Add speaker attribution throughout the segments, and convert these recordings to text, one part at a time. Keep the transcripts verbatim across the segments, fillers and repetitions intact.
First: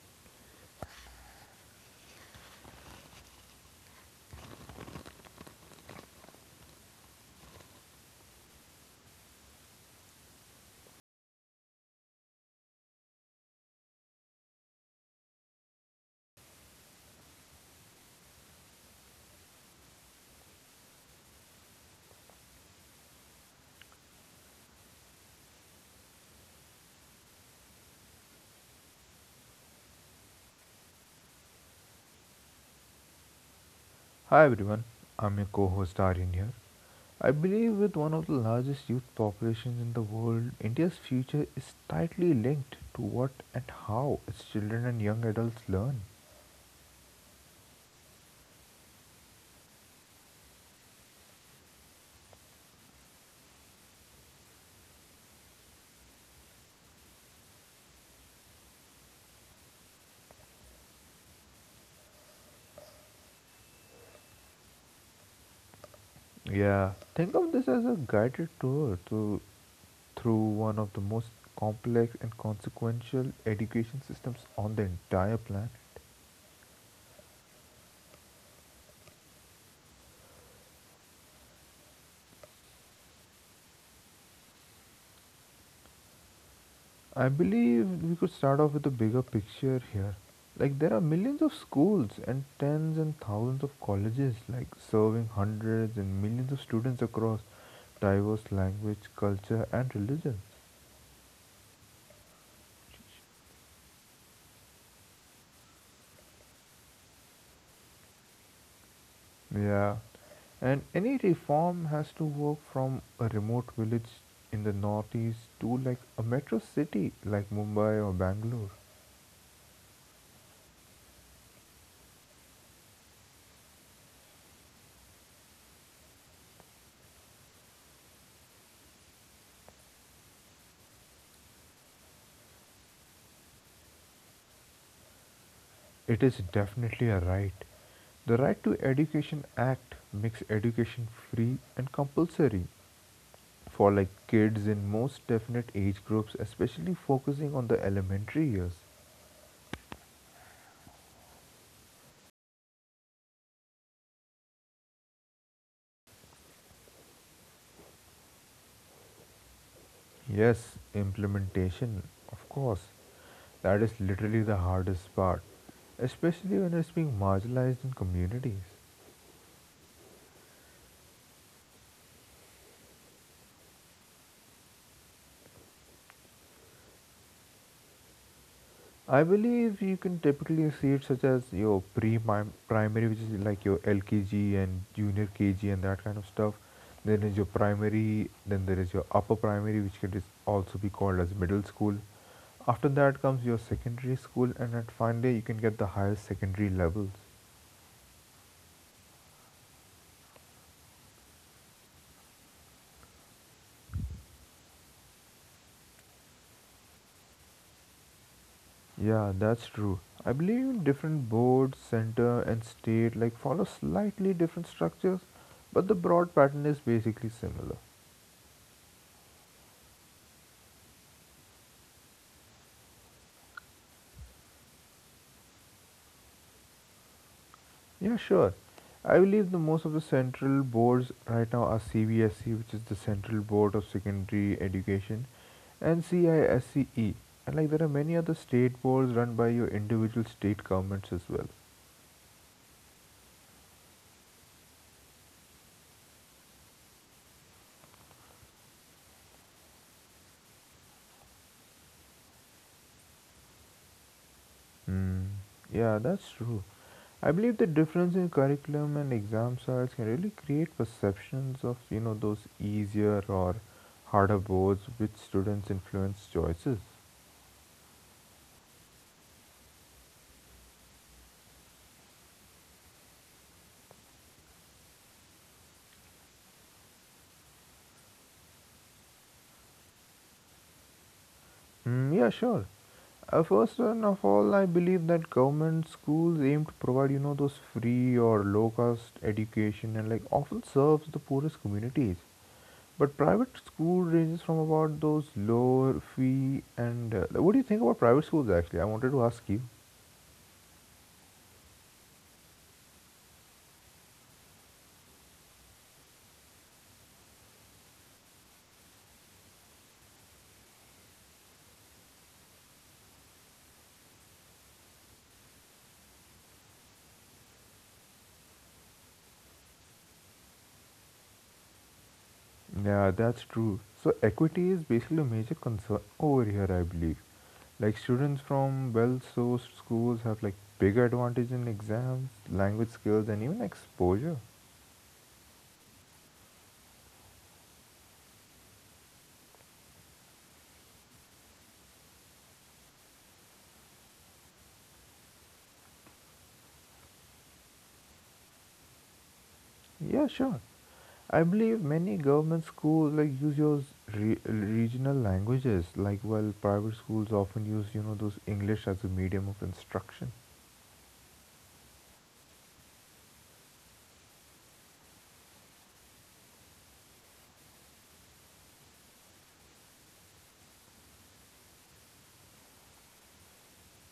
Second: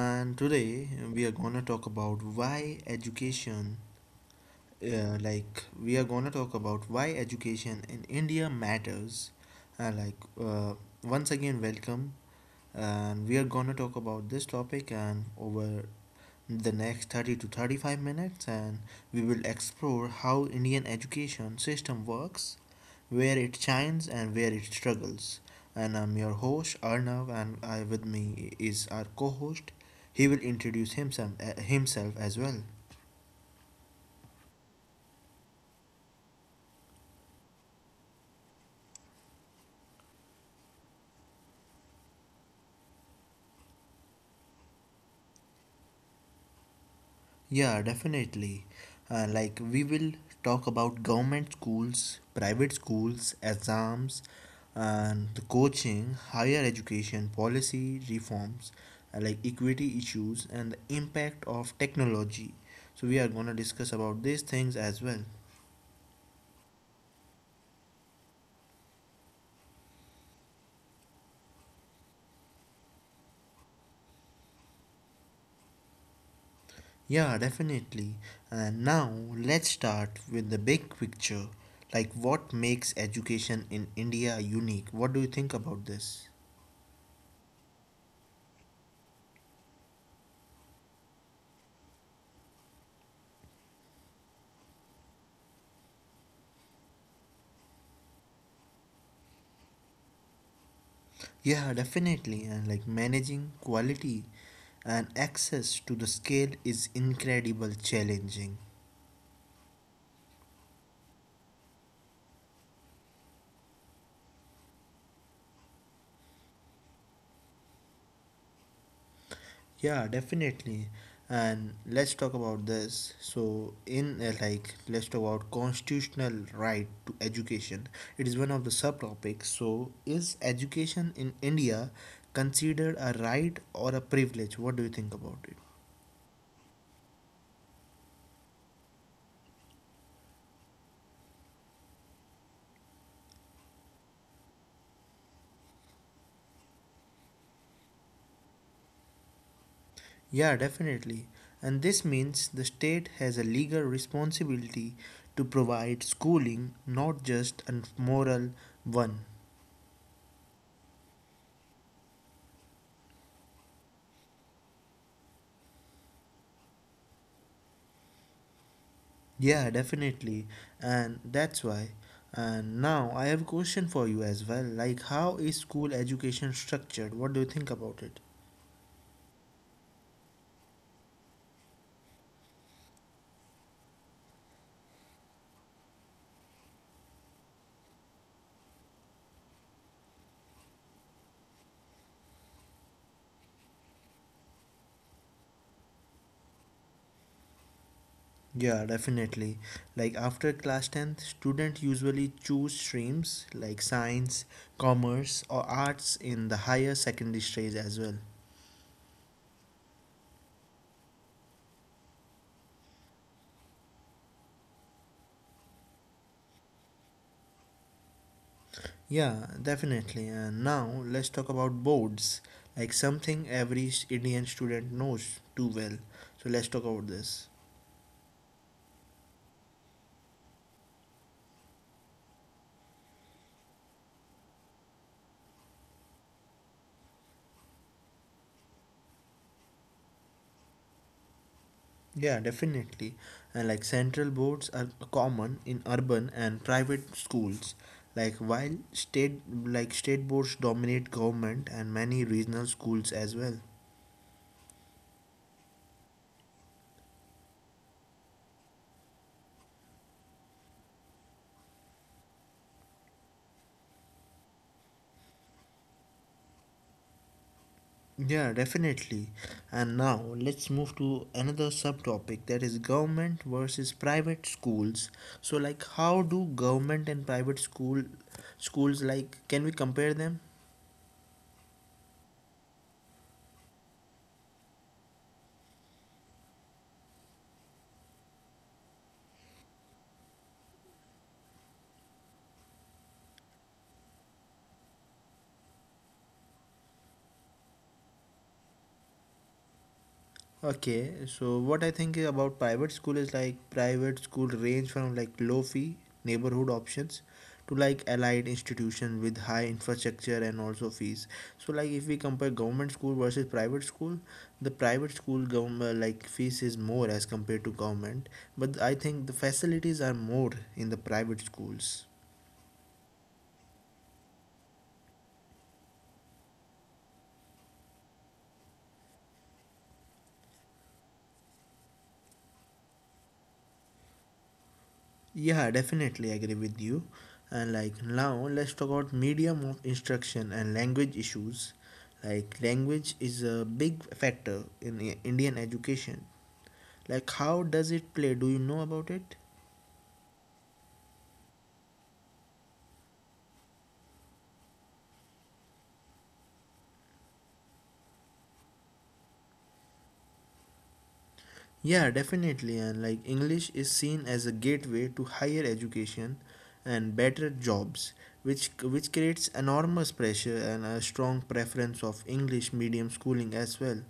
Speaker 1: and today we are gonna talk about why education, uh, like we are gonna talk about why education in India matters. Uh, like uh, once again, welcome, and we are gonna talk about this topic and over the next thirty to thirty-five minutes, and we will explore how Indian education system works, where it shines and where it struggles. And I'm your host Arnav, and I with me is our co-host. He will introduce himself, eh, himself as well.
Speaker 2: Hi everyone, I'm your co host Aryan here. I believe with one of the largest youth populations in the world, India's future is tightly linked to what and how its children and young adults learn.
Speaker 1: Yeah, definitely. Uh, like we will talk about government schools, private schools, exams, and the coaching, higher education policy reforms, uh, like equity issues and the impact of technology. So we are going to discuss about these things as well.
Speaker 2: Yeah, think of this as a guided tour to, through one of the most complex and consequential education systems on the entire planet.
Speaker 1: Yeah, definitely. And now let's start with the big picture. Like what makes education in India unique? What do you think about this?
Speaker 2: I believe we could start off with a bigger picture here. Like, there are millions of schools and tens and thousands of colleges, like, serving hundreds and millions of students across diverse language, culture, and religions.
Speaker 1: Yeah, definitely. And like managing quality and access to the scale is incredible challenging.
Speaker 2: Yeah. And any reform has to work from a remote village in the northeast to like a metro city like Mumbai or Bangalore.
Speaker 1: Yeah, definitely. And let's talk about this. So, in uh, like, let's talk about constitutional right to education. It is one of the subtopics. So, is education in India considered a right or a privilege? What do you think about it?
Speaker 2: It is definitely a right. The Right to Education Act makes education free and compulsory for like kids in most definite age groups, especially focusing on the elementary years.
Speaker 1: Yeah, definitely. And this means the state has a legal responsibility to provide schooling, not just a moral one.
Speaker 2: Yes, implementation, of course. That is literally the hardest part, especially when it's being marginalized in communities.
Speaker 1: Yeah, definitely. And that's why. And now I have a question for you as well. Like, how is school education structured? What do you think about it?
Speaker 2: I believe you can typically see it such as your pre-primary, which is like your L K G and junior K G and that kind of stuff. Then is your primary, then there is your upper primary, which can is also be called as middle school. After that comes your secondary school, and at finally you can get the higher secondary levels.
Speaker 1: Yeah, definitely. Like after class tenth, students usually choose streams like science, commerce, or arts in the higher secondary stage as well.
Speaker 2: Yeah, that's true. I believe different boards, center, and state like follow slightly different structures, but the broad pattern is basically similar.
Speaker 1: Yeah, definitely. And now let's talk about boards, like something every s- Indian student knows too well. So let's talk about this.
Speaker 2: Yeah, sure. I believe the most of the central boards right now are C B S E, which is the Central Board of Secondary Education, and C I S C E. And like there are many other state boards run by your individual state governments as well.
Speaker 1: Yeah, definitely. And like central boards are common in urban and private schools. Like while state like state boards dominate government and many regional schools as well.
Speaker 2: Hmm. Yeah, that's true. I believe the difference in curriculum and exam styles can really create perceptions of you know those easier or harder boards which students influence choices.
Speaker 1: Yeah, definitely. And now let's move to another subtopic that is government versus private schools. So like how do government and private school schools like can we compare them?
Speaker 2: Mm, yeah, sure. Uh, first and of all, I believe that government schools aim to provide, you know, those free or low-cost education and like often serves the poorest communities. But private school ranges from about those lower fee and uh, what do you think about private schools actually? I wanted to ask you.
Speaker 1: Okay, so what I think about private school is like private school range from like low fee neighborhood options to like allied institution with high infrastructure and also fees. So like if we compare government school versus private school, the private school government like fees is more as compared to government, but I think the facilities are more in the private schools.
Speaker 2: Yeah, that's true. So equity is basically a major concern over here, I believe. Like students from well-sourced schools have like bigger advantage in exams, language skills, and even exposure.
Speaker 1: Yeah, definitely agree with you. And like now, let's talk about medium of instruction and language issues. Like language is a big factor in I- Indian education. Like how does it play? Do you know about it?
Speaker 2: Yeah, sure. I believe many government schools like use those re- regional languages, like while private schools often use you know those English as a medium of instruction.
Speaker 1: Yeah, definitely. And like English is seen as a gateway to higher education and better jobs, which which creates enormous pressure and a strong preference of English medium schooling as well.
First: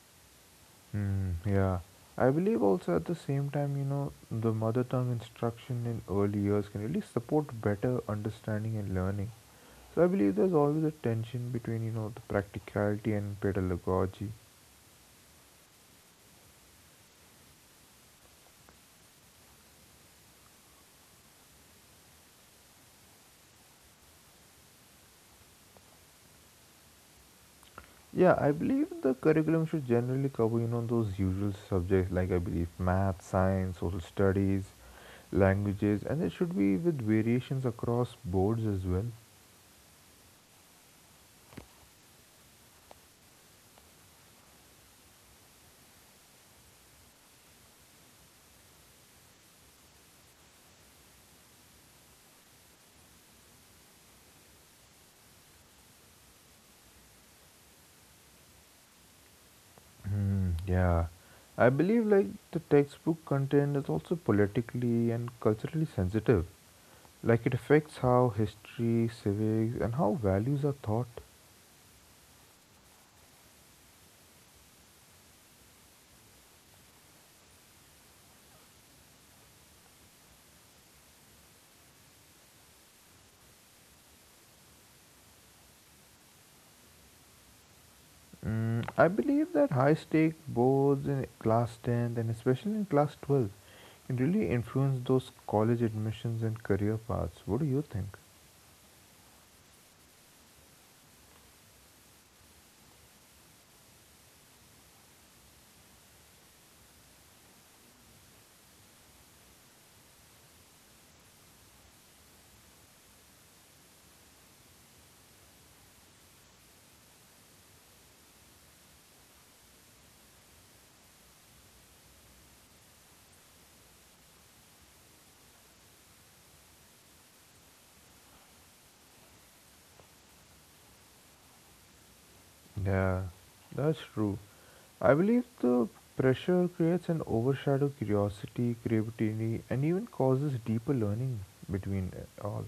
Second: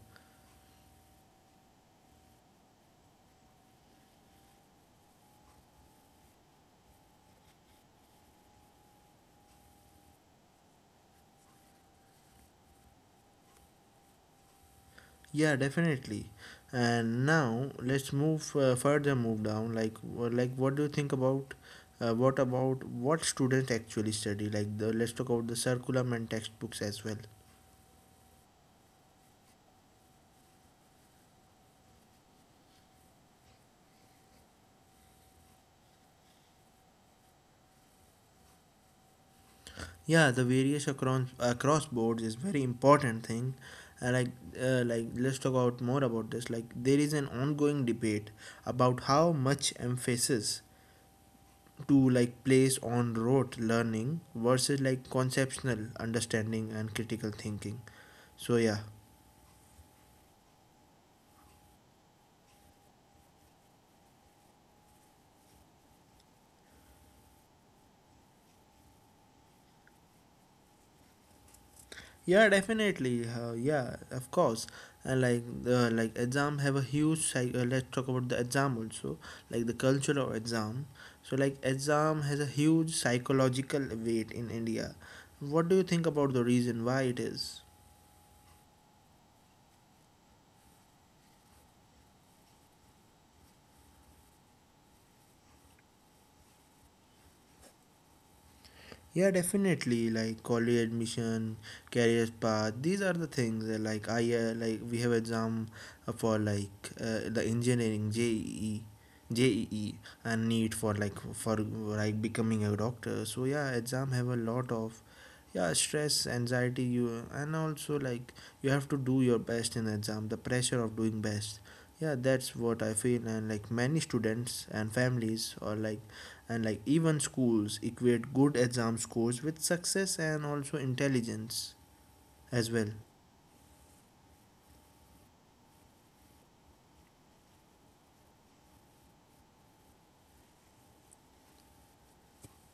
Speaker 2: Hmm. Yeah. I believe also at the same time, you know, the mother tongue instruction in early years can really support better understanding and learning. So I believe there's always a tension between you know the practicality and pedagogy.
Speaker 1: Yeah, definitely. And now let's move uh, further move down like wha- like what do you think about uh, what about what students actually study. Like the let's talk about the curriculum and textbooks as well.
Speaker 2: Yeah, I believe the curriculum should generally cover, you know, those usual subjects like I believe math, science, social studies, languages, and it should be with variations across boards as well.
Speaker 1: Yeah, the various across across boards is very important thing. Uh, like uh, like let's talk about more about this. Like there is an ongoing debate about how much emphasis to like place on rote learning versus like conceptual understanding and critical thinking. so yeah
Speaker 2: Hmm, yeah. I believe like the textbook content is also politically and culturally sensitive. Like it affects how history, civics, and how values are taught.
Speaker 1: yeah definitely. Uh, yeah of course. And like the like exam have a huge psych- uh, let's talk about the exam also, like the culture of exam. So like exam has a huge psychological weight in India. What do you think about the reason why it is?
Speaker 2: Mm, I believe that high stake boards in class tenth and especially in class twelve can really influence those college admissions and career paths. What do you think?
Speaker 1: Yeah, definitely. Like college admission, career path. These are the things. Uh, like I uh, like we have exam uh, for like uh, the engineering J E E, and need for like for like becoming a doctor. So yeah, exam have a lot of yeah stress, anxiety. You and also like you have to do your best in exam. The pressure of doing best. Yeah, that's what I feel. And like many students and families are like, and like even schools equate good exam scores with success and also intelligence as well.
Speaker 2: Yeah, that's true. I believe the pressure creates an overshadow curiosity, creativity, and even causes deeper learning between uh, all.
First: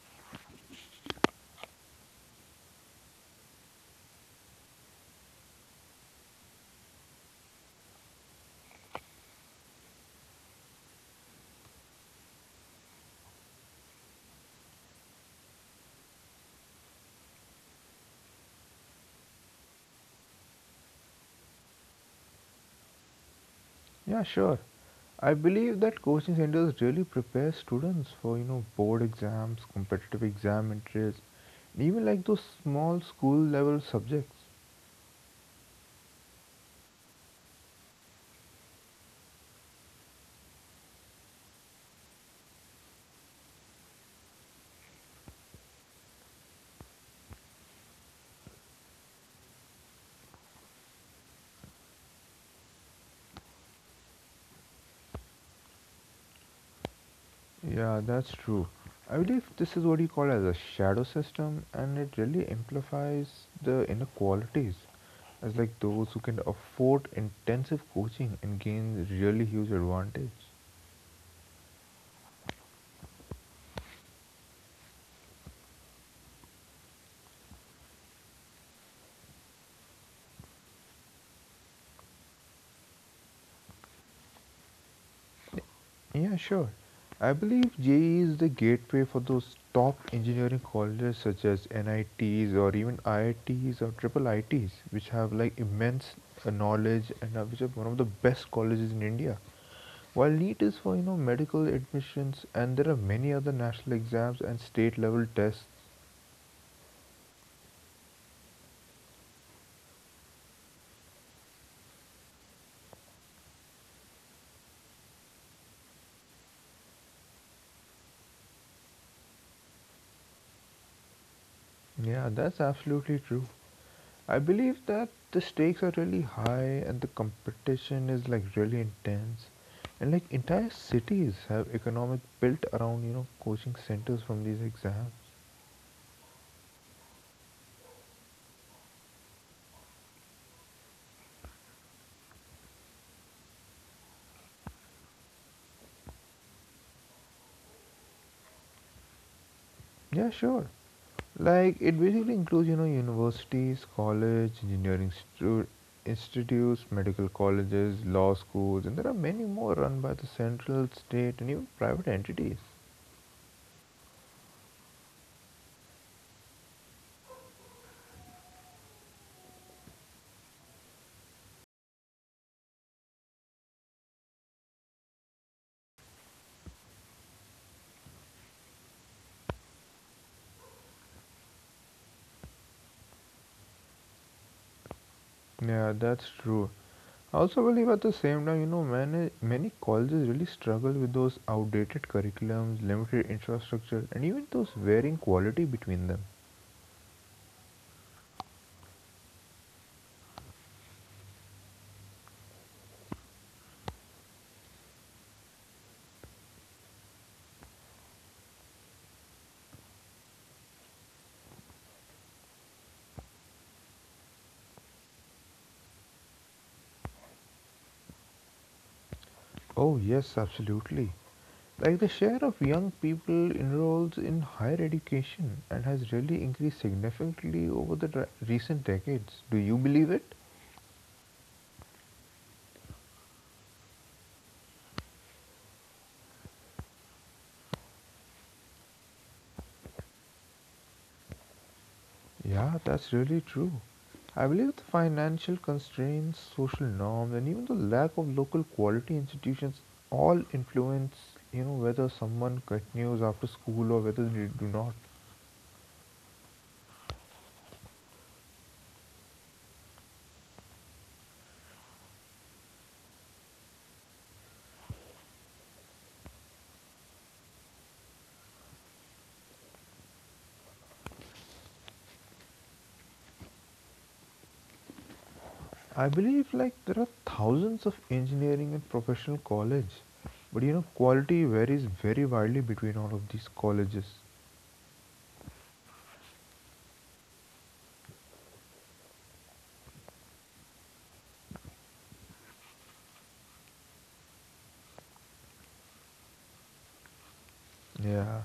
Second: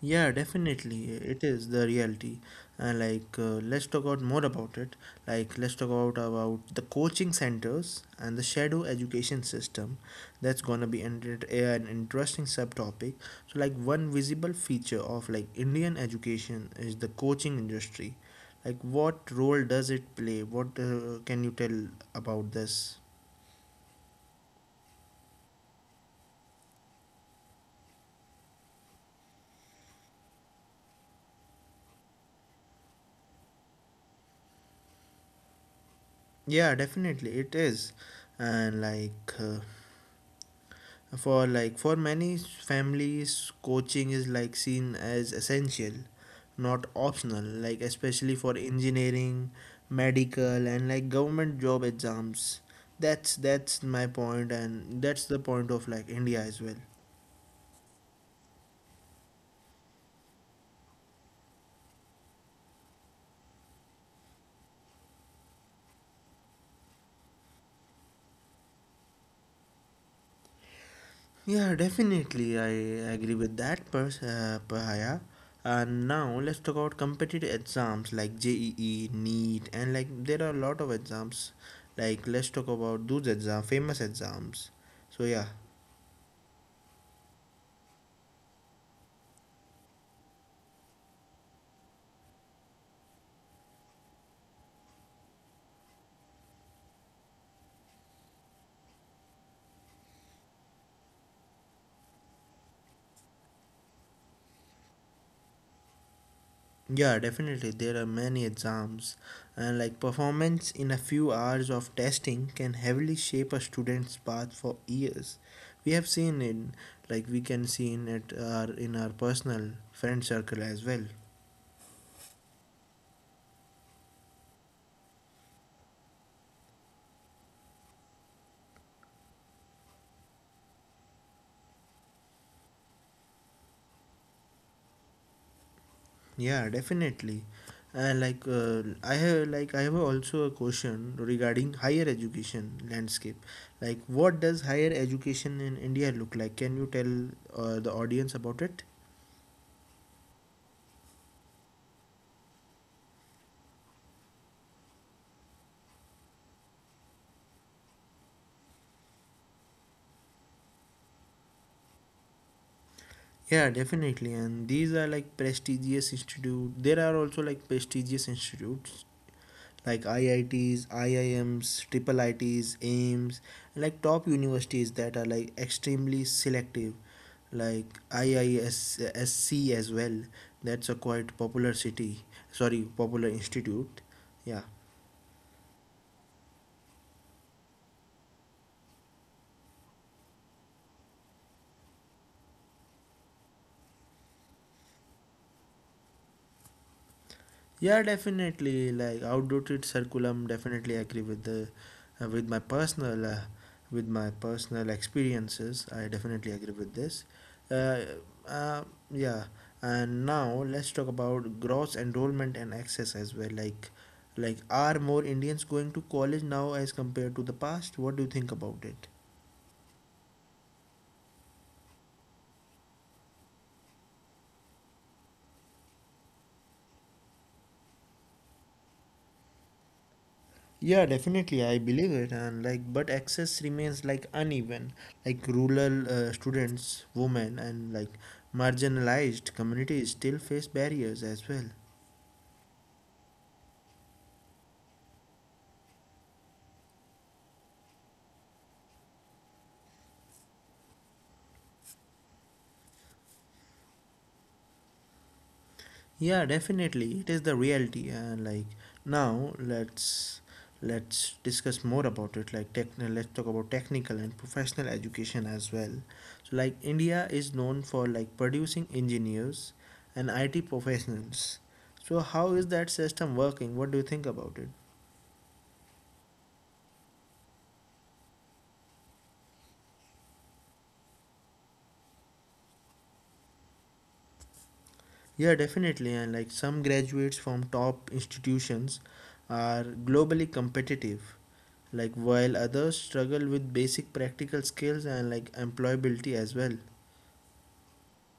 Speaker 1: Yeah, definitely it is the reality. And like uh, let's talk out more about it. Like let's talk out about the coaching centers and the shadow education system. That's gonna be an, an interesting subtopic. So like one visible feature of like Indian education is the coaching industry. Like what role does it play? What uh, Can you tell about this?
Speaker 2: Yeah, sure. I believe that coaching centers really prepare students for, you know, board exams, competitive exam entries, and even like those small school level subjects.
Speaker 1: Yeah, definitely it is. And like uh, for like for many families coaching is like seen as essential, not optional, like especially for engineering, medical, and like government job exams. That's that's my point, and that's the point of like India as well.
Speaker 2: Yeah, that's true. I believe this is what you call as a shadow system, and it really amplifies the inequalities, as like those who can afford intensive coaching and gain really huge advantage.
Speaker 1: Yeah, definitely. I agree with that, pers- uh, Pahaya. And now let's talk about competitive exams like J E E, NEET, and like there are a lot of exams. Like let's talk about those exams, famous exams. So yeah,
Speaker 2: Yeah, sure. I believe J E E is the gateway for those top engineering colleges such as N I Ts or even I I Ts or triple I Ts, which have like immense uh, knowledge and are which are one of the best colleges in India. While NEET is for you know medical admissions, and there are many other national exams and state level tests.
Speaker 1: yeah, definitely there are many exams, and like performance in a few hours of testing can heavily shape a student's path for years. We have seen it, like we can see in it our in our personal friend circle as well.
Speaker 2: Yeah, that's absolutely true. I believe that the stakes are really high and the competition is like really intense. And like entire cities have economic built around, you know, coaching centers from these exams.
Speaker 1: Yeah, definitely. And like uh, I have like I have also a question regarding higher education landscape. Like what does higher education in India look like? Can you tell uh, the audience about it?
Speaker 2: Yeah, sure. Like it basically includes, you know, universities, college, engineering stu- institutes, medical colleges, law schools, and there are many more run by the central, state, and even private entities.
Speaker 1: Yeah, definitely. And these are like prestigious institute. There are also like prestigious institutes like I I Ts, I I Ms, triple I Ts, AIMS, and like top universities that are like extremely selective, like I I S C as well. That's a quite popular city, sorry, popular institute. Yeah.
Speaker 2: Yeah, that's true. Also believe at the same time, you know, many, many colleges really struggle with those outdated curriculums, limited infrastructure, and even those varying quality between them.
Speaker 1: Yeah, definitely. Like outdated curriculum, definitely agree with the uh, with my personal uh, with my personal experiences. I definitely agree with this. Uh, uh, yeah, and now let's talk about gross enrollment and access as well. Like, like are more Indians going to college now as compared to the past? What do you think about it?
Speaker 2: Oh, yes, absolutely. Like the share of young people enrolls in higher education and has really increased significantly over the dra- recent decades. Do you believe it?
Speaker 1: Yeah, definitely, I believe it, and like, but access remains like uneven. Like rural uh, students, women, and like marginalized communities still face barriers as well.
Speaker 2: Yeah, that's really true. I believe the financial constraints, social norms, and even the lack of local quality institutions all influence, you know, whether someone continues after school or whether they do not.
Speaker 1: Yeah, definitely, it is the reality, and like now let's let's discuss more about it. Like, tech, let's talk about technical and professional education as well. So, like, India is known for like producing engineers and I T professionals. So, how is that system working? What do you think about it?
Speaker 2: I believe like there are thousands of engineering and professional college, but you know, quality varies very widely between all of these colleges.
Speaker 1: Yeah, definitely. And like some graduates from top institutions are globally competitive, like while others struggle with basic practical skills and like employability as well.
Speaker 2: Yeah.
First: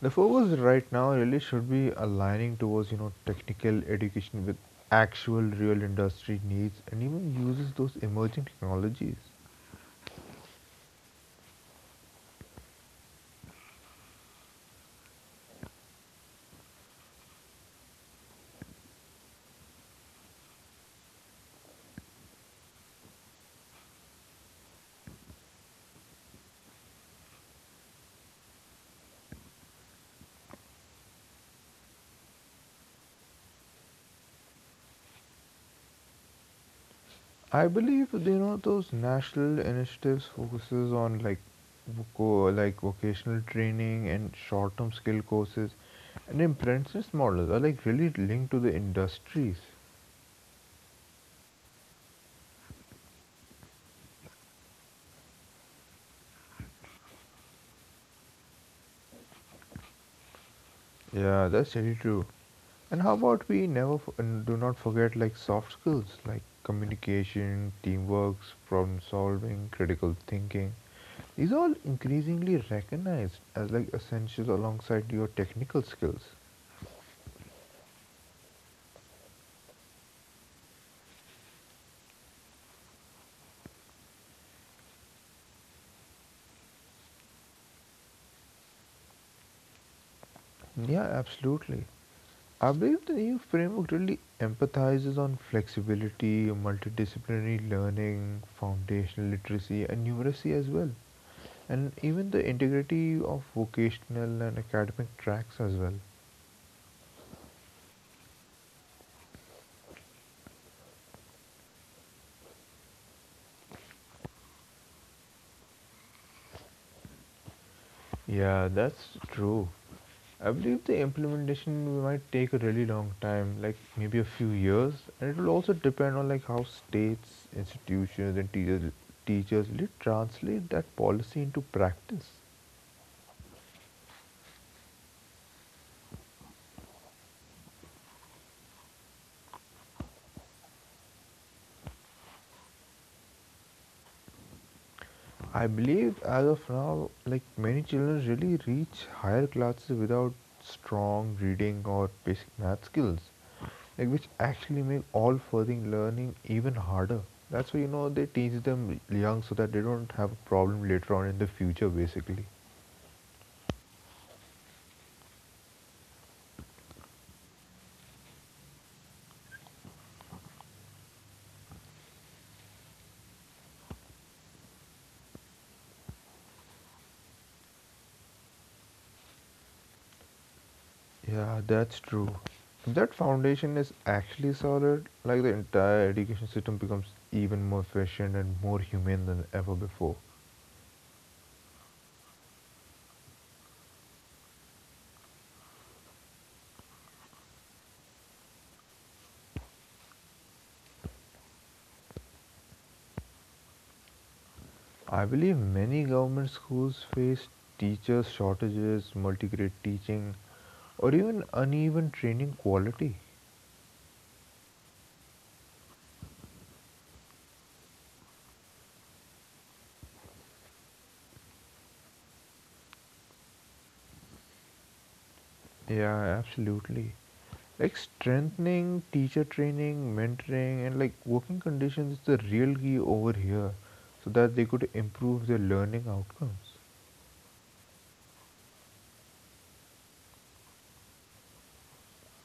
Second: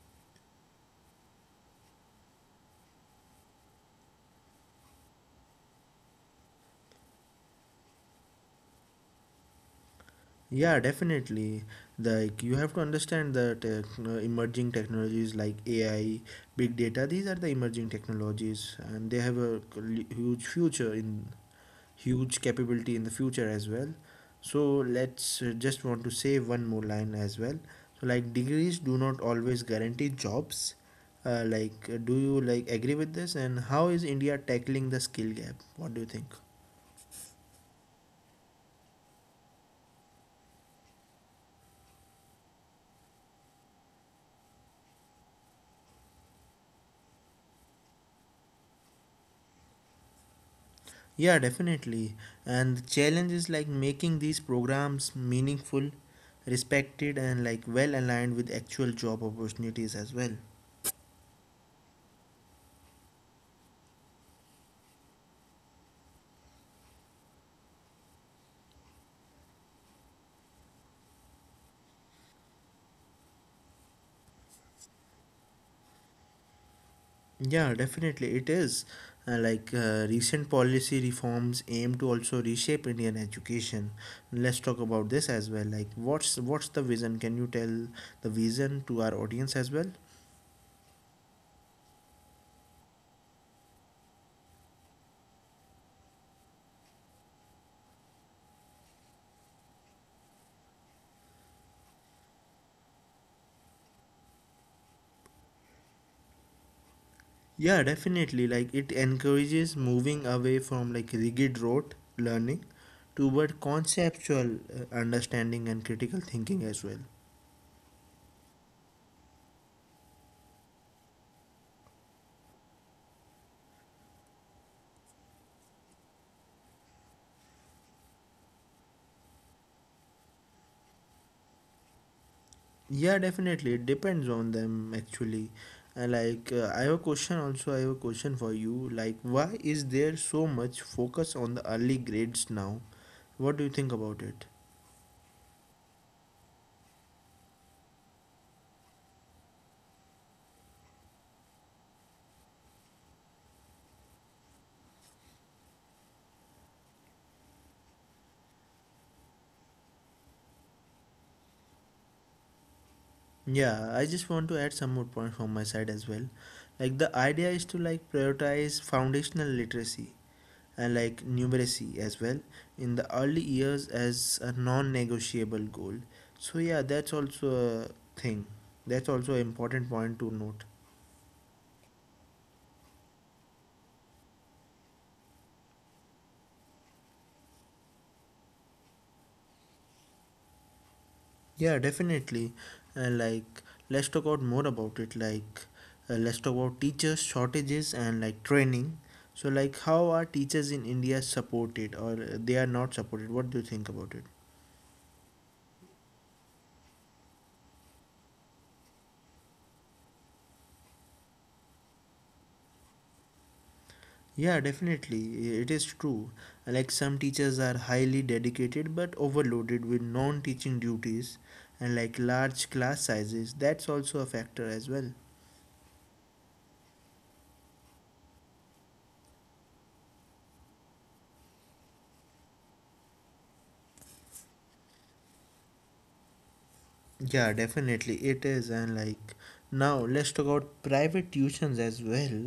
Speaker 2: The focus right now really should be aligning towards, you know, technical education with actual real industry needs and even uses those emerging technologies.
Speaker 1: Yeah, definitely. Like you have to understand that uh, emerging technologies like A I, big data, these are the emerging technologies and they have a huge future in huge capability in the future as well. So let's uh, just want to say one more line as well. So like degrees do not always guarantee jobs. Uh, like uh, do you like agree with this, and how is India tackling the skill gap? What do you think?
Speaker 2: I believe, you know, those national initiatives focuses on like voco- like vocational training and short-term skill courses and apprentice models are like really linked to the industries.
Speaker 1: Yeah, definitely. And the challenge is like making these programs meaningful, respected, and like well aligned with actual job opportunities as well.
Speaker 2: Yeah, that's really true. And how about we never f- and do not forget like soft skills like communication, teamwork, problem solving, critical thinking. These are all increasingly recognized as like essentials alongside your technical skills.
Speaker 1: Yeah, definitely it is. Uh, like uh, recent policy reforms aim to also reshape Indian education. Let's talk about this as well. Like, what's what's the vision? Can you tell the vision to our audience as well?
Speaker 2: Yeah, absolutely. I believe the new framework really empathizes on flexibility, multidisciplinary learning, foundational literacy, and numeracy as well, and even the integrity of vocational and academic tracks as well.
Speaker 1: Yeah, definitely. Like, it encourages moving away from like rigid rote learning toward conceptual uh, understanding and critical thinking as well.
Speaker 2: Yeah, that's true. I believe the implementation might take a really long time, like maybe a few years, and it will also depend on like how states, institutions, and teachers teachers really translate that policy into practice.
Speaker 1: Yeah, definitely. It depends on them actually. And like, uh, I have a question also. I have a question for you. Like, why is there so much focus on the early grades now? What do you think about it?
Speaker 2: I believe as of now, like many children really reach higher classes without strong reading or basic math skills, like which actually make all further learning even harder. That's why you know they teach them young so that they don't have a problem later on in the future, basically.
Speaker 1: Yeah, I just want to add some more points from my side as well. Like, the idea is to like prioritize foundational literacy and like numeracy as well in the early years as a non-negotiable goal. So yeah, that's also a thing. That's also an important point to note.
Speaker 2: Yeah, that's true. If that foundation is actually solid, like the entire education system becomes even more efficient and more humane than ever before.
Speaker 1: Yeah, definitely. And like, let's talk out more about it. Like, uh, let's talk about teachers shortages and like training. So, like, how are teachers in India supported or uh, they are not supported? What do you think about it?
Speaker 2: I believe many government schools face teachers shortages, multi-grade teaching, or even uneven training quality.
Speaker 1: Yeah, definitely. i- It is true. Like some teachers are highly dedicated but overloaded with non teaching duties and like large class sizes. That's also a factor as well.
Speaker 2: Yeah, absolutely. Like strengthening teacher training, mentoring, and like working conditions is the real key over here so that they could improve their learning outcomes.
Speaker 1: Yeah, definitely it is. And like now, let's talk about private tuitions as well.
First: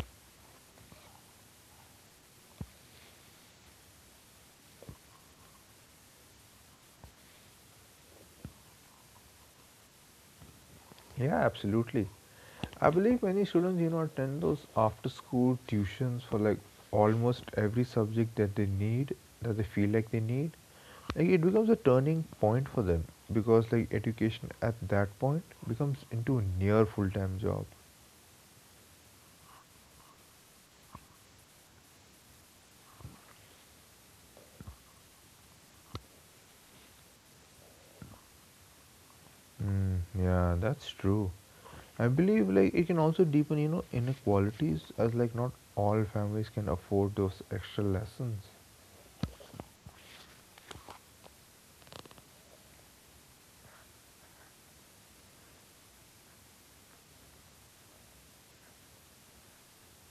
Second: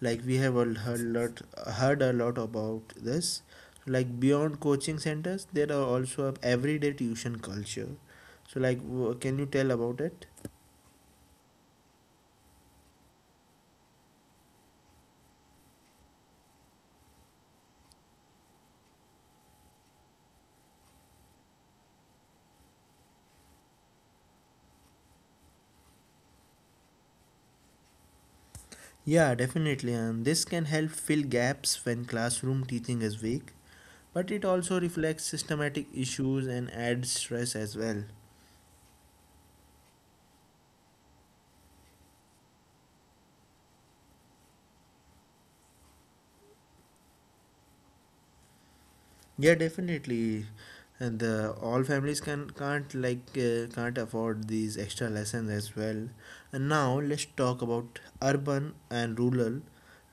Speaker 1: Like we have all heard lot heard a lot about this. Like beyond coaching centers, there are also a everyday tuition culture. So like, w- can you tell about it?
Speaker 2: Yeah, absolutely. I believe many students, you know, attend those after school tuitions for like almost every subject that they need, that they feel like they need. Like it becomes a turning point for them because like education at that point becomes into a near full-time job.
Speaker 1: Yeah, definitely. And this can help fill gaps when classroom teaching is weak, but it also reflects systematic issues and adds stress as well.
Speaker 2: Mm, yeah, that's true. I believe like it can also deepen, you know, inequalities as like not all families can afford those extra lessons.
Speaker 1: Yeah, definitely. And the, all families can can't like uh, can't afford these extra lessons as well. And now let's talk about urban and rural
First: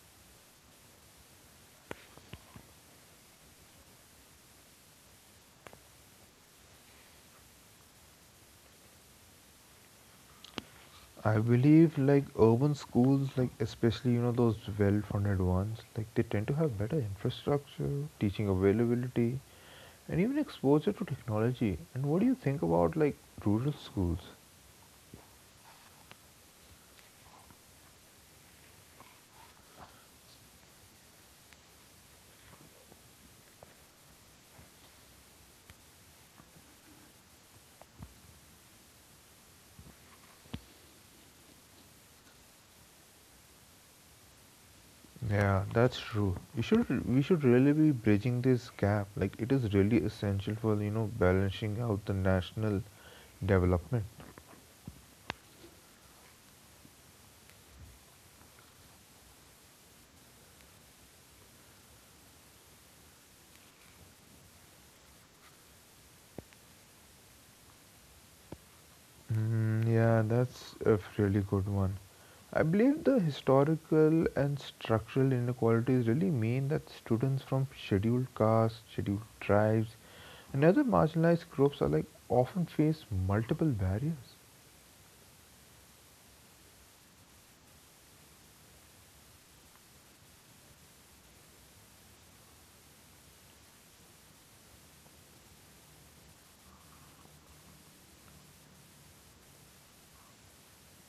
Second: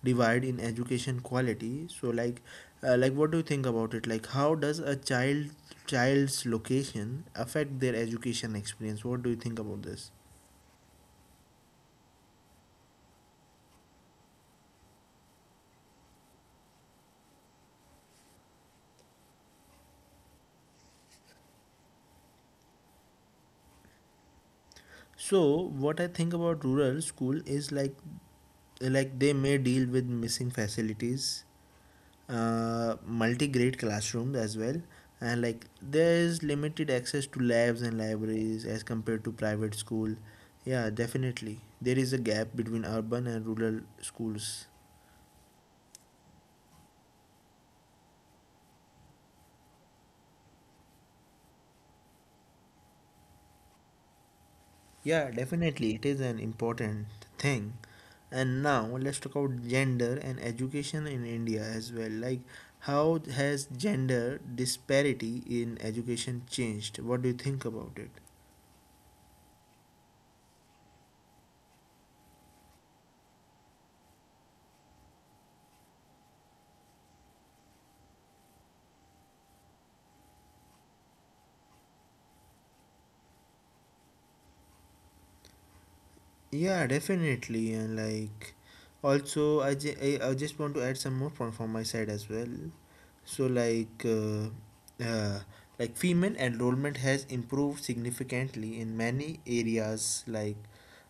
Speaker 1: divide in education quality. So like uh, like what do you think about it? Like how does a child child's location affect their education experience? What do you think about this?
Speaker 2: I believe like urban schools, like especially you know those well-funded ones, like they tend to have better infrastructure, teaching availability, and even exposure to technology. And what do you think about like rural schools?
Speaker 1: So what I think about rural school is like like they may deal with missing facilities, uh, multi-grade classrooms as well, and like there is limited access to labs and libraries as compared to private school. Yeah, definitely there is a gap between urban and rural schools.
Speaker 2: Yeah, that's true. You should we should really be bridging this gap. Like it is really essential for you know balancing out the national development.
Speaker 1: Yeah, definitely it is an important thing. And now let's talk about gender and education in India as well. Like, how has gender disparity in education changed? What do you think about it?
Speaker 2: Mm, yeah, that's a really good one. I believe the historical and structural inequalities really mean that students from scheduled castes, scheduled tribes, and other marginalized groups are like often face multiple barriers.
Speaker 1: Yeah, definitely. And like, also, I, ju- I, I just want to add some more from, from my side as well. So, like, uh, uh, like female enrollment has improved significantly in many areas, like,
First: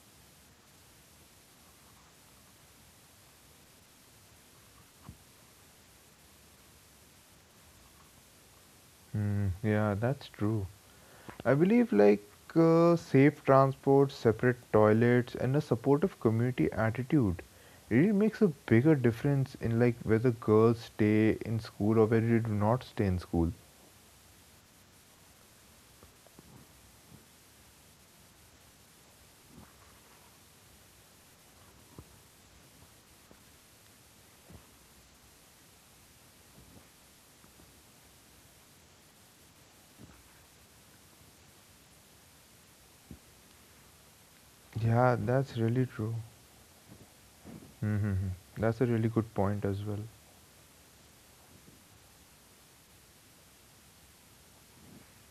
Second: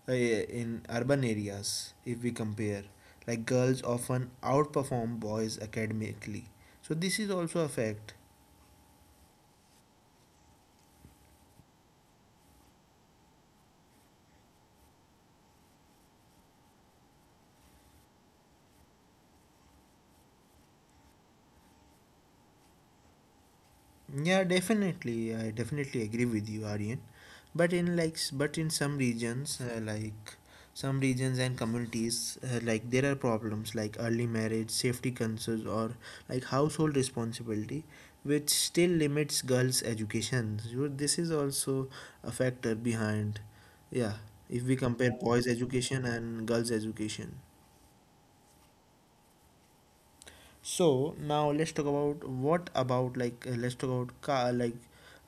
Speaker 1: uh, in urban areas, if we compare. Like, girls often outperform boys academically. So, this is also a fact.
Speaker 2: Mm, yeah, that's true. I believe like uh, safe transport, separate toilets, and a supportive community attitude really makes a bigger difference in like whether girls stay in school or whether they do not stay in school.
Speaker 1: Yeah, definitely. I definitely agree with you, Aryan. But in like, s- but in some regions, uh, like some regions and communities, uh, like there are problems like early marriage, safety concerns, or like household responsibility, which still limits girls' education. So this is also a factor behind, yeah. If we
Speaker 2: Yeah,
Speaker 1: compare boys'
Speaker 2: that's really
Speaker 1: education
Speaker 2: true.
Speaker 1: and girls' education.
Speaker 2: Mm-hmm. That's a really good point as well.
Speaker 1: So now let's talk about what about like uh, let's talk about ca- like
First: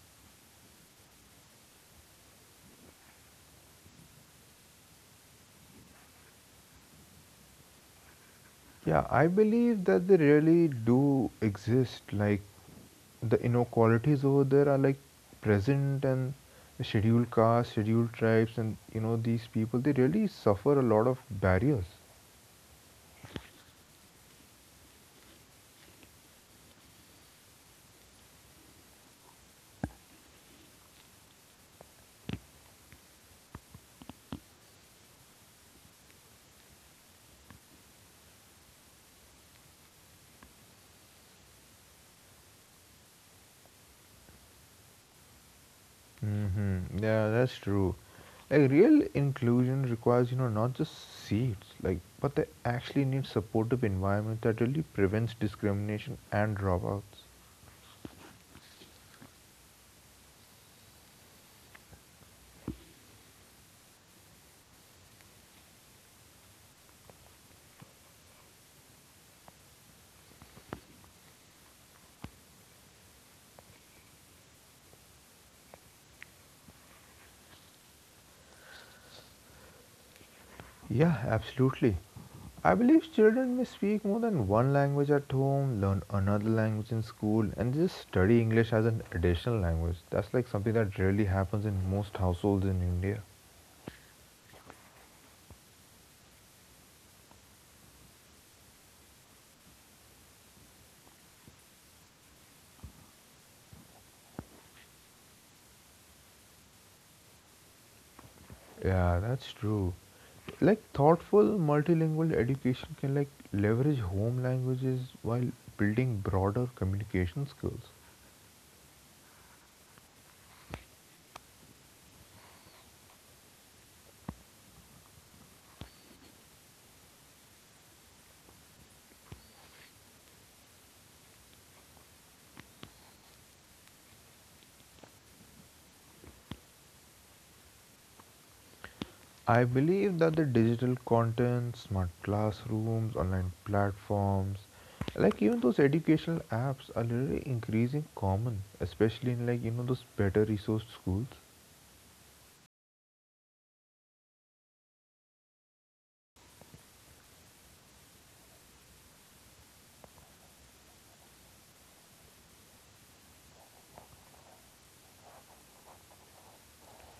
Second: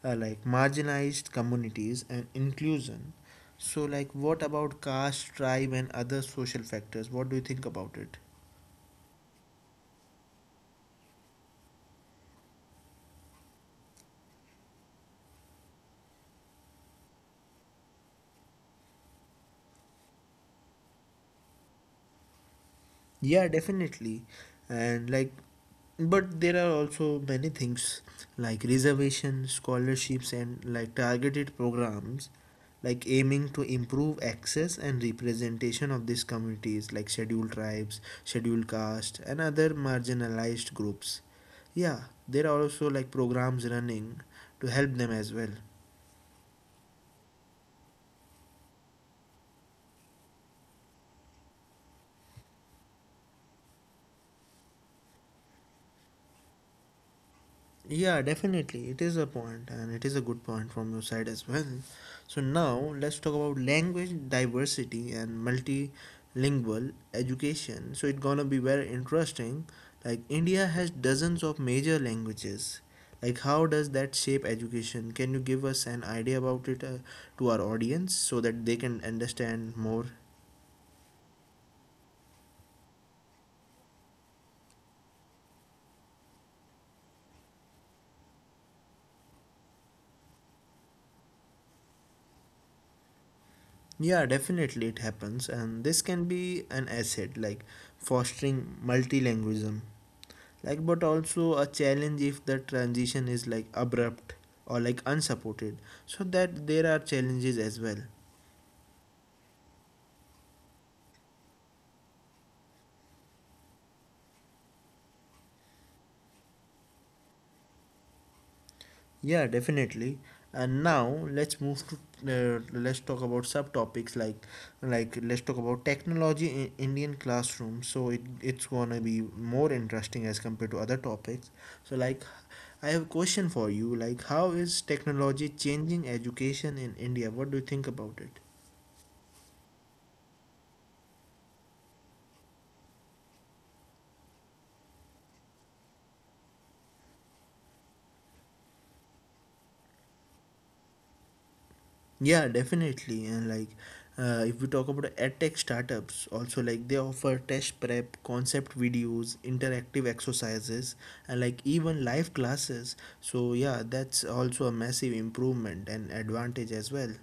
Speaker 1: uh, like marginalized communities and inclusion. So like what about caste, tribe, and other social factors? What do you think about it?
Speaker 2: Yeah, I believe that they really do exist. Like the inequalities over there are like present and the scheduled castes, scheduled tribes, and you know these people they really suffer a lot of barriers.
Speaker 1: Yeah, definitely. And like, but there are also many things like reservations, scholarships, and like targeted programs, like aiming to improve access and representation of these communities, like scheduled tribes, scheduled caste, and other marginalized groups. Yeah, there are also like programs running to help them as well.
Speaker 2: Mm-hmm. Yeah, that's true. Like real inclusion requires you know not just seats, like but they actually need supportive environment that really prevents discrimination and dropouts.
Speaker 1: Yeah, definitely. It is a point, and it is a good point from your side as well. So, now let's talk about language diversity and multilingual education. So, it's gonna be very interesting. Like, India has dozens of major languages. Like, how does that shape education? Can you give us an idea about it uh, to our audience so that they can understand more?
Speaker 2: Yeah, absolutely. I believe children may speak more than one language at home, learn another language in school, and just study English as an additional language. That's like something that rarely happens in most households in India.
Speaker 1: Yeah, definitely it happens, and this can be an asset, like fostering multilingualism, like but also a challenge if the transition is like abrupt or like unsupported, so that there are challenges as well.
Speaker 2: Yeah, that's true. Like thoughtful multilingual education can like leverage home languages while building broader communication skills.
Speaker 1: Yeah, definitely. And now let's move to, uh, let's talk about subtopics like, like let's talk about technology in Indian classroom. So it, it's gonna be more interesting as compared to other topics. So like, I have a question for you. Like, how is technology changing education in India? What do you think about it?
Speaker 2: I believe that the digital content, smart classrooms, online platforms, like even those educational apps are literally increasing common, especially in like you know those better resourced schools.
Speaker 1: Yeah, definitely. And like, uh, if we talk about edtech startups, also, like, they offer test prep, concept videos, interactive exercises, and like even live classes. So yeah, that's also a massive improvement and advantage as well.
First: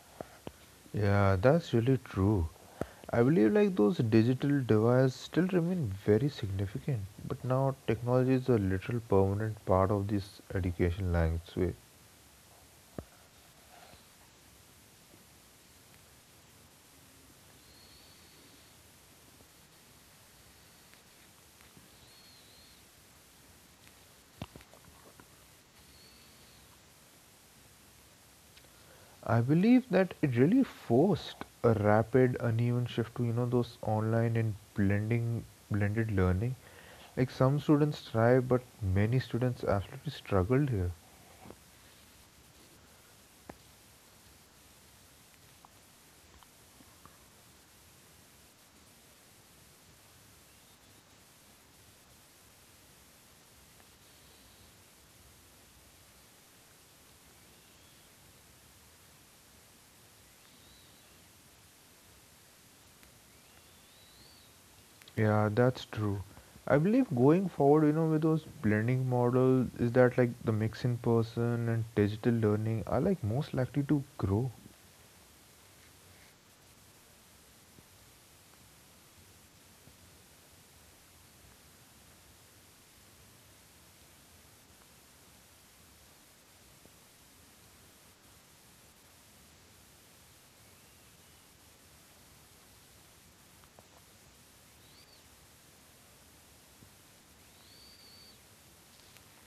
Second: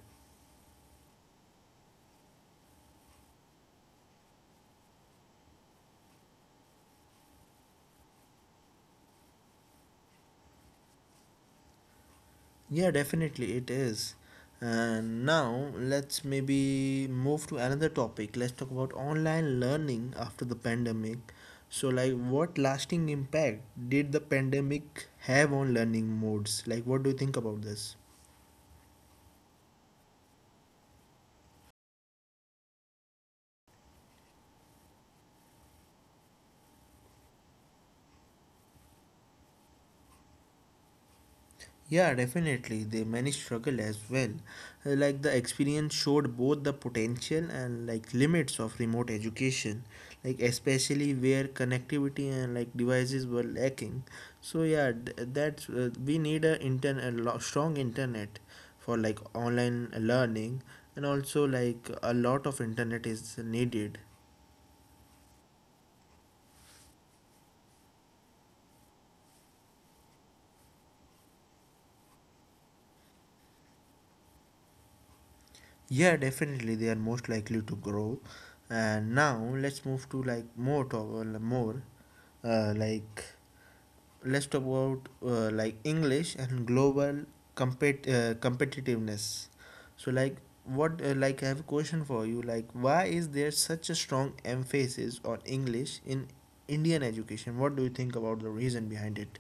Speaker 2: Yeah, that's really true. I believe like those digital devices still remain very significant, but now technology is a literal permanent part of this education landscape.
Speaker 1: Yeah, definitely it is. And now let's maybe move to another topic. Let's talk about online learning after the pandemic. So, like, what lasting impact did the pandemic have on learning modes? Like, what do you think about this?
Speaker 2: I believe that it really forced a rapid, uneven shift to you know those online and blending blended learning. Like some students thrive, but many students absolutely struggled here.
Speaker 1: Yeah, definitely. They many struggle as well. Uh, Like the experience showed both the potential and like limits of remote education, like especially where connectivity and like devices were lacking. So yeah, th- that's uh, we need a internet, a lo- strong internet for like online learning, and also like a lot of internet is needed.
Speaker 2: Yeah, that's true. I believe going forward, you know, with those blending models, is that like the mix in person and digital learning are like most likely to grow.
Speaker 1: Yeah, definitely they are most likely to grow. And now let's move to like more, talk more, uh, like let's talk about, uh, like English and global compet uh, competitiveness. So like, what uh, like I have a question for you. Like, why is there such a strong emphasis on English in Indian education? What do you think about the reason behind it?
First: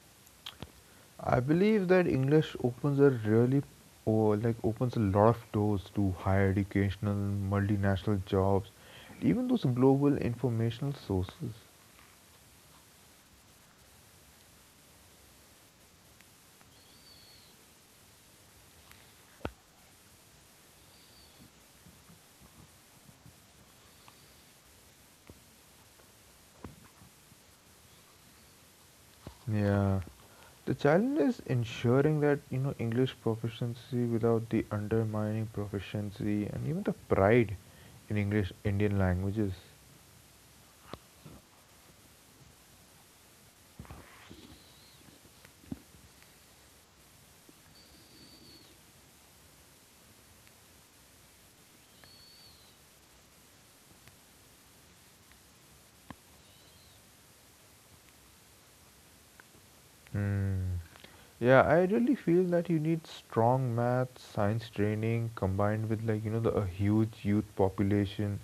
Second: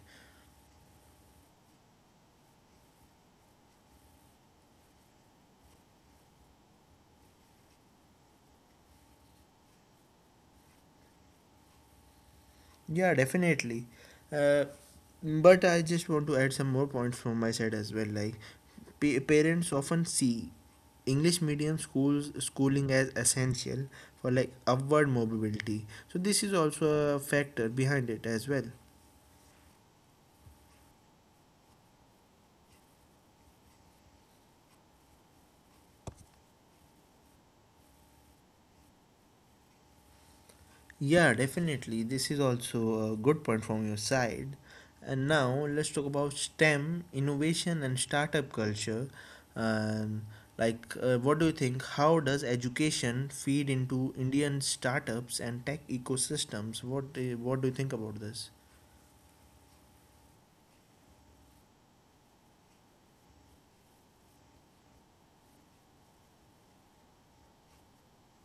Speaker 2: I believe that English opens a really or like opens a lot of doors to higher educational, multinational jobs, even those global informational sources.
Speaker 1: Yeah, definitely. Uh, but I just want to add some more points from my side as well. Like, Pa- parents often see English medium schools schooling as essential for like upward mobility. So this is also a factor behind it as well.
Speaker 2: Yeah. The challenge is ensuring that you know English proficiency without the undermining proficiency and even the pride in English Indian languages.
Speaker 1: Yeah, definitely. This is also a good point from your side. And now let's talk about STEM, innovation, and startup culture. Um, like, uh, what do you think? How does education feed into Indian startups and tech ecosystems? What do you, what do you think about this?
Speaker 2: Hmm. Yeah, I really feel that you need strong math, science training combined with like you know the a huge youth population,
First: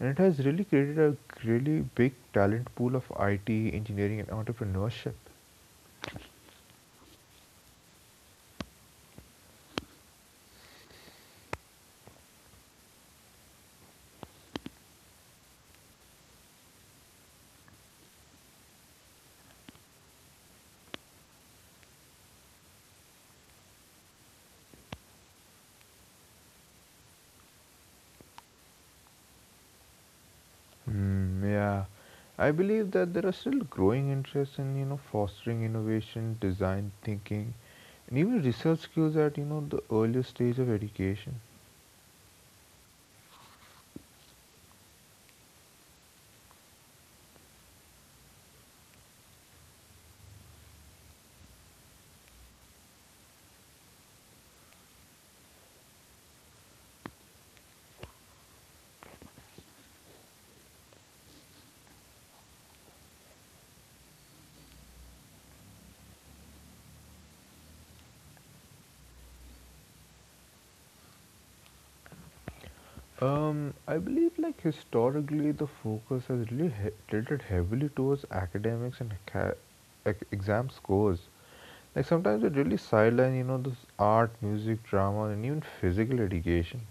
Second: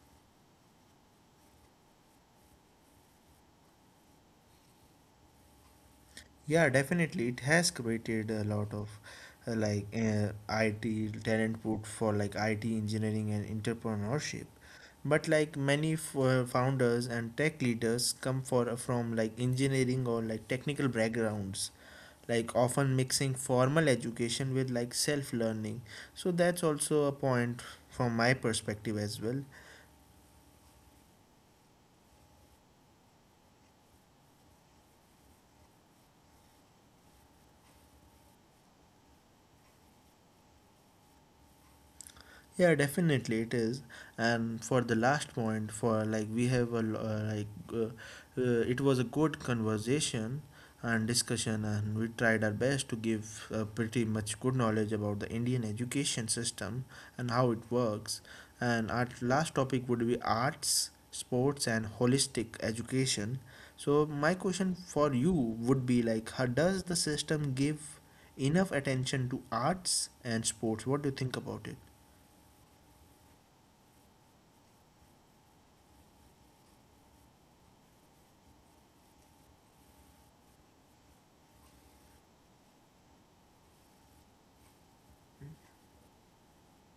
Speaker 2: and it has really created a really big talent pool of I T, engineering, and entrepreneurship.
Speaker 1: Yeah, definitely. It has created a lot of, uh, like uh, I T talent pool for like I T engineering and entrepreneurship. But like many f- uh, founders and tech leaders come for uh, from like engineering or like technical backgrounds, like often mixing formal education with like self-learning. So that's also a point from my perspective as well.
Speaker 2: Mm, yeah, I believe that there are still growing interests in you know fostering innovation, design thinking, and even research skills at you know the earliest stage of education.
Speaker 1: Yeah, definitely it is. And for the last point, for like we have a lo- uh, like uh, uh, it was a good conversation and discussion, and we tried our best to give, uh, pretty much, good knowledge about the Indian education system and how it works. And our last topic would be arts, sports, and holistic education. So my question for you would be like, how does the system give enough attention to arts and sports? What do you think about it?
Speaker 2: Um, I believe like historically the focus has really he- tilted heavily towards academics and aca- ec- exam scores. Like sometimes it really sideline, you know, this art, music, drama, and even physical education.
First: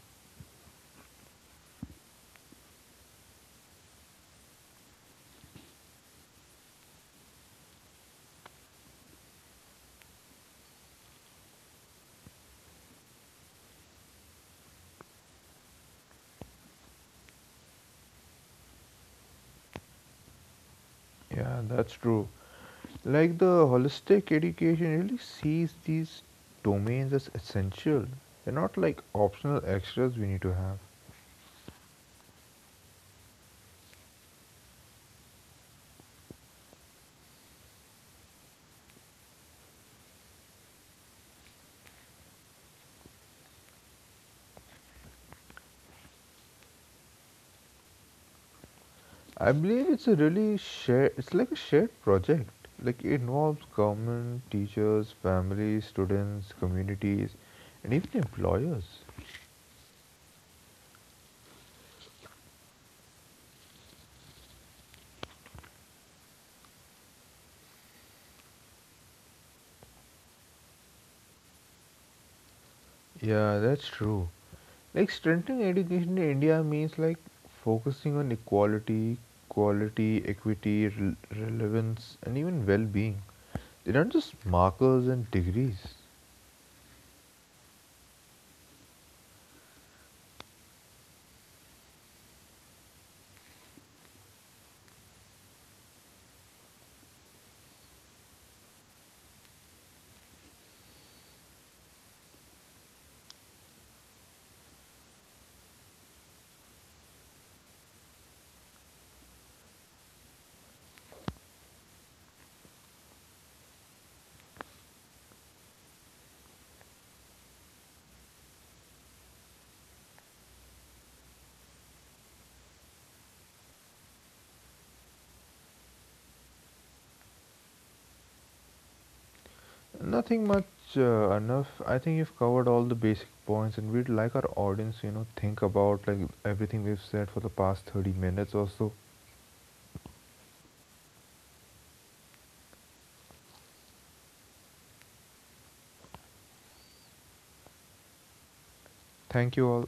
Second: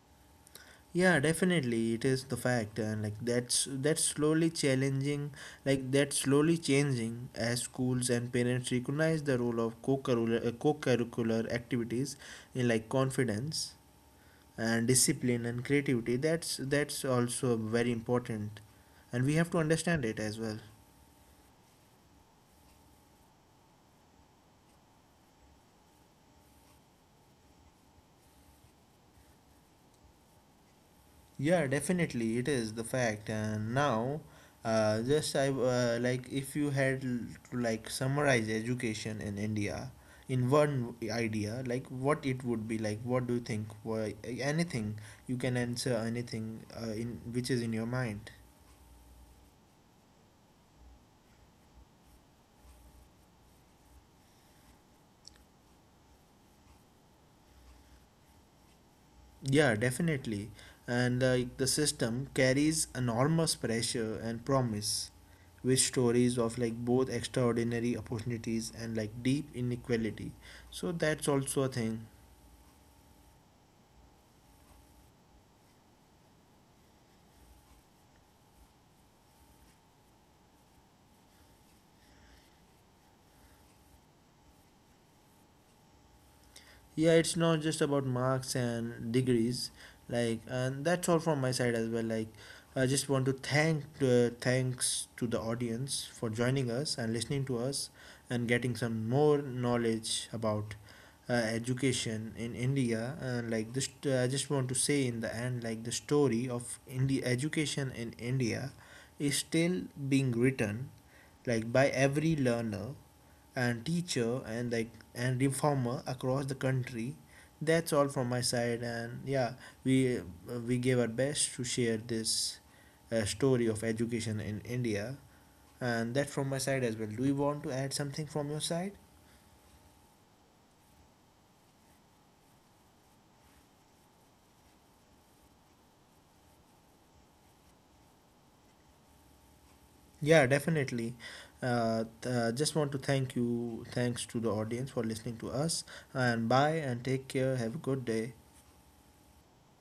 Speaker 1: Yeah, definitely it is the fact. And like that's that's slowly challenging, like that's slowly changing, as schools and parents recognize the role of co-curricular, uh, co-curricular activities in like confidence and discipline and creativity. That's that's also very important, and we have to understand it as well.
Speaker 2: Yeah, that's true. Like the holistic education really sees these domains as essential. They're not like optional extras we need to have.
Speaker 1: Yeah, definitely, it is the fact. And now, uh, just I uh, like if you had l- to like summarize education in India in one idea, like what it would be like. What do you think? Why, anything, you can answer anything, uh, in which is in your mind.
Speaker 2: I believe it's a really shared, it's like a shared project. Like it involves government, teachers, families, students, communities, and even employers.
Speaker 1: Yeah, definitely. And like the system carries enormous pressure and promise with stories of like both extraordinary opportunities and like deep inequality. So that's also a thing.
Speaker 2: Yeah, that's true. Like strengthening education in India means like focusing on equality, quality, equity, rel- relevance, and even well-being. They're not just markers and degrees.
Speaker 1: Yeah, it's not just about marks and degrees. Like, and that's all from my side as well. Like, I just want to thank, uh, thanks to the audience for joining us and listening to us, and getting some more knowledge about, uh, education in India. And like this, uh, I just want to say in the end, like, the story of india education in India is still being written, like, by every learner and teacher and like and reformer across the country. That's all from my side. And yeah, we we gave our best to share this, uh, story of education in India. And that from my side as well. Do you want to add something from your side?
Speaker 2: Nothing much, uh, enough. I think you've covered all the basic points, and we'd like our audience, you know, think about like everything we've said for the past thirty minutes or so.
Speaker 1: Yeah, definitely. Uh, th- uh, just want to thank you, thanks to the audience for listening to us. And bye and take care, have a good day.
Speaker 2: Thank you all.